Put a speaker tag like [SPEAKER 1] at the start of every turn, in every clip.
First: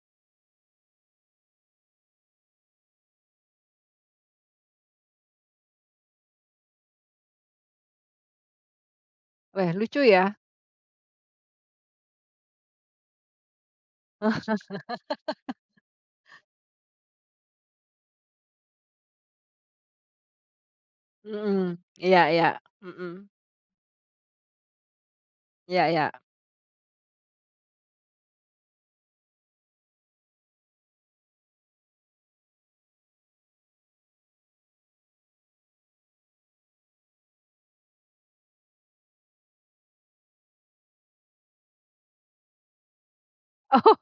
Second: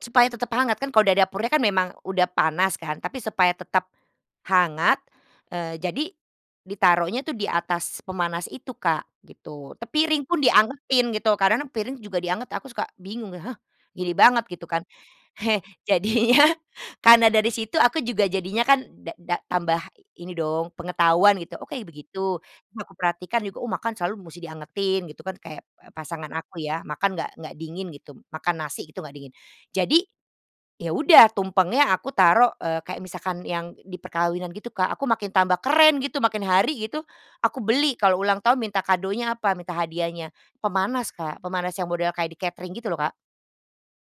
[SPEAKER 1] Supaya tetap hangat, kan. Kalau dari dapurnya kan memang udah panas, kan. Tapi supaya tetap hangat, eee, jadi ditaruhnya tuh di atas pemanas itu, Kak,
[SPEAKER 2] Weh,
[SPEAKER 1] gitu. Te
[SPEAKER 2] lucu
[SPEAKER 1] piring
[SPEAKER 2] ya.
[SPEAKER 1] pun dianggetin, gitu. Karena piring juga dianggetin, aku suka bingung, "Hah, gini banget," gitu, kan. Jadinya karena dari situ aku juga jadinya kan da-da tambah ini dong pengetahuan, gitu. Oh,
[SPEAKER 2] Mhm.
[SPEAKER 1] kayak
[SPEAKER 2] Iya
[SPEAKER 1] begitu
[SPEAKER 2] iya.
[SPEAKER 1] aku
[SPEAKER 2] Mhm.
[SPEAKER 1] perhatikan juga. Oh, makan selalu musti dianggetin, gitu, kan. Kayak
[SPEAKER 2] Iya
[SPEAKER 1] a
[SPEAKER 2] iya.
[SPEAKER 1] pasangan aku ya, makan enggak enggak dingin, gitu. Makan nasi, gitu, enggak dingin. Jadi ya udah, tumpengnya aku taruh, eee, kayak misalkan yang di perkawinan, gitu, Kak. Aku makin tambah keren, gitu, makin hari, gitu, aku beli, kalau ulang tahun, minta kadonya apa, minta hadiahnya, pemanas, Kak. Pemanas yang model kayak di catering, gitu loh, Kak.
[SPEAKER 2] Oh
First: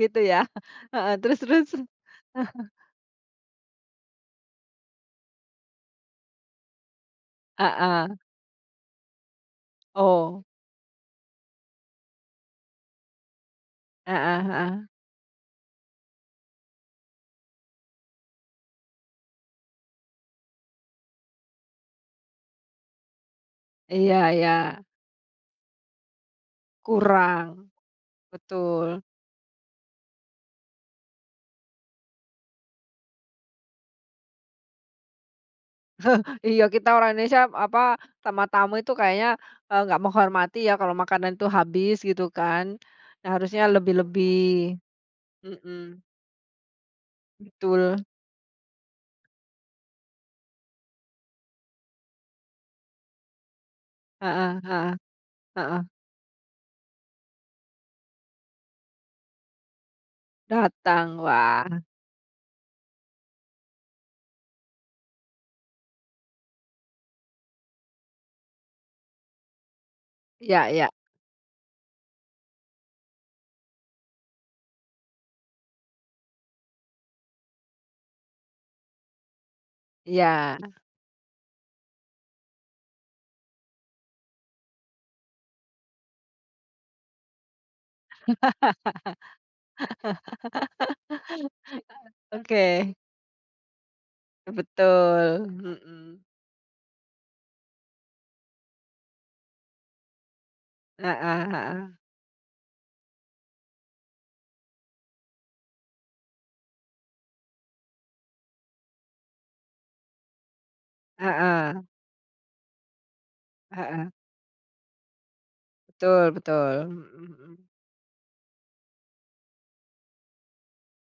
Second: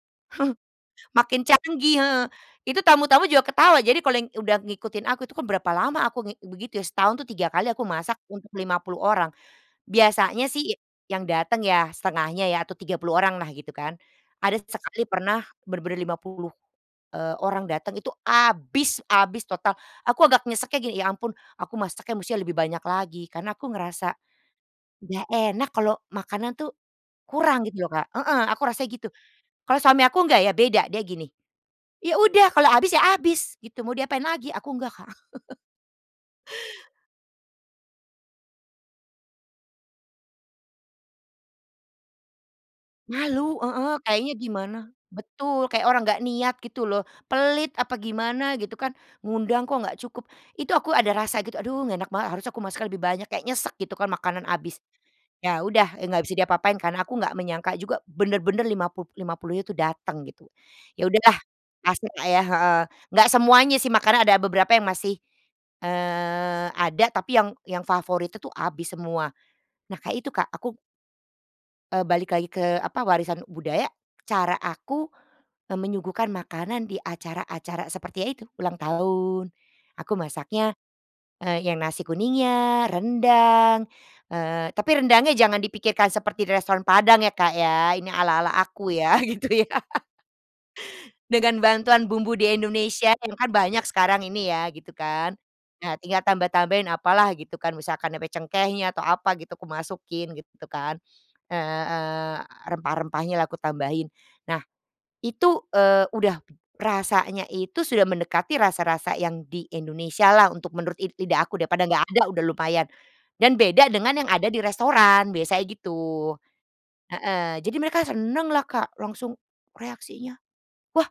[SPEAKER 2] gitu ya. Heeh, terus
[SPEAKER 1] Makin
[SPEAKER 2] terus.
[SPEAKER 1] canggih, heeh, itu tamu-tamu juga ketawa. Jadi kalau udah ngikutin aku itu kan berapa lama aku ngik begitu ya, setahun 3 kali aku
[SPEAKER 2] Heeh.
[SPEAKER 1] masak untuk 50 orang.
[SPEAKER 2] Oh.
[SPEAKER 1] Biasanya sih y yang datang ya setengahnya ya, atau 30 orang lah, gitu kan.
[SPEAKER 2] Heeh
[SPEAKER 1] Ada
[SPEAKER 2] heeh.
[SPEAKER 1] sesekali pernah bener-bener 50, eee, orang datang, itu habis habis total. Aku agak nyeseknya, gini, "Ya ampun, aku masaknya musti lebih banyak lagi," Karena aku
[SPEAKER 2] Iya
[SPEAKER 1] ngerasa,
[SPEAKER 2] iya.
[SPEAKER 1] enggak enak kalau makanan tuh kurang,
[SPEAKER 2] Kurang.
[SPEAKER 1] gitu loh, Kak, heeh, aku rasanya
[SPEAKER 2] Betul.
[SPEAKER 1] gitu. Kalau suami aku enggak, ya beda dia, gini, "Ya udah kalau habis ya habis, gitu, mau diapain lagi." Aku enggak, Kak.
[SPEAKER 2] Iya kita orang Indonesia apa, sama tamu itu kayaknya, eee, enggak menghormati ya kalau makanan tuh habis gitu kan. Nah,
[SPEAKER 1] Malu,
[SPEAKER 2] harusnya
[SPEAKER 1] heeh, kayaknya
[SPEAKER 2] lebih-lebih.
[SPEAKER 1] gimana. Betul, kayak
[SPEAKER 2] Mhm.
[SPEAKER 1] orang enggak niat, gitu loh, pelit apa
[SPEAKER 2] Betul.
[SPEAKER 1] gimana, gitu kan. Ngundang kok enggak cukup. Itu aku ada rasa gitu, "Aduh, enggak enak banget. Harusnya aku masak lebih banyak," kayak nyesek gitu kan, makanan
[SPEAKER 2] Heeh
[SPEAKER 1] habis.
[SPEAKER 2] heeh.
[SPEAKER 1] Iya,
[SPEAKER 2] Heeh.
[SPEAKER 1] udah, enggak bisa diapa-apain, karena aku enggak menyangka juga bener-bener lima puluh-lima puluhnya itu dateng, gitu. Ya
[SPEAKER 2] Datang,
[SPEAKER 1] udahlah,
[SPEAKER 2] wah!
[SPEAKER 1] pasang nggak yah, heeh. Enggak semuanya sih, makanya ada beberapa yang masih, eee, ada. Tapi yang yang favorit itu tuh habis semua. Nah, kayak itu, Kak,
[SPEAKER 2] Iya
[SPEAKER 1] aku
[SPEAKER 2] iya.
[SPEAKER 1] eee, balik lagi ke apa, warisan budaya cara aku, eee, menyuguhkan makanan di acara-acara seperti ya, itu ulang tahun, aku
[SPEAKER 2] Iya.
[SPEAKER 1] masaknya, eee, yang nasi kuningnya, rendang, eee, tapi rendangnya jangan dipikirkan seperti di restoran Padang ya, Kak, ya. Ini ala-ala aku ya, gitu ya. Dengan bantuan bumbu di
[SPEAKER 2] Oke.
[SPEAKER 1] Indonesia itu kan banyak sekarang ini, ya gitu kan.
[SPEAKER 2] Betul,
[SPEAKER 1] Nah, tinggal
[SPEAKER 2] mhm.
[SPEAKER 1] tambah-tambahin apalah, gitu kan. Misalkan ape cengkehnya atau apa, gitu, aku masukin, gitu kan,
[SPEAKER 2] Heeh heeh.
[SPEAKER 1] heeh, rempah-rempahnya lah aku tambahin. Nah, itu, eee, udah rasanya itu sudah mendekati rasa-rasa yang di Indonesia lah, untuk menurut lid lidah aku. Daripada
[SPEAKER 2] Heeh.
[SPEAKER 1] enggak ada, udah lumayan, dan beda
[SPEAKER 2] Heeh.
[SPEAKER 1] dengan yang ada di restoran biasanya, gitu,
[SPEAKER 2] Betul betul. Mhm
[SPEAKER 1] heeh,
[SPEAKER 2] mhm.
[SPEAKER 1] jadi mereka seneng lah, Kak, langsung reaksinya, “Wah!”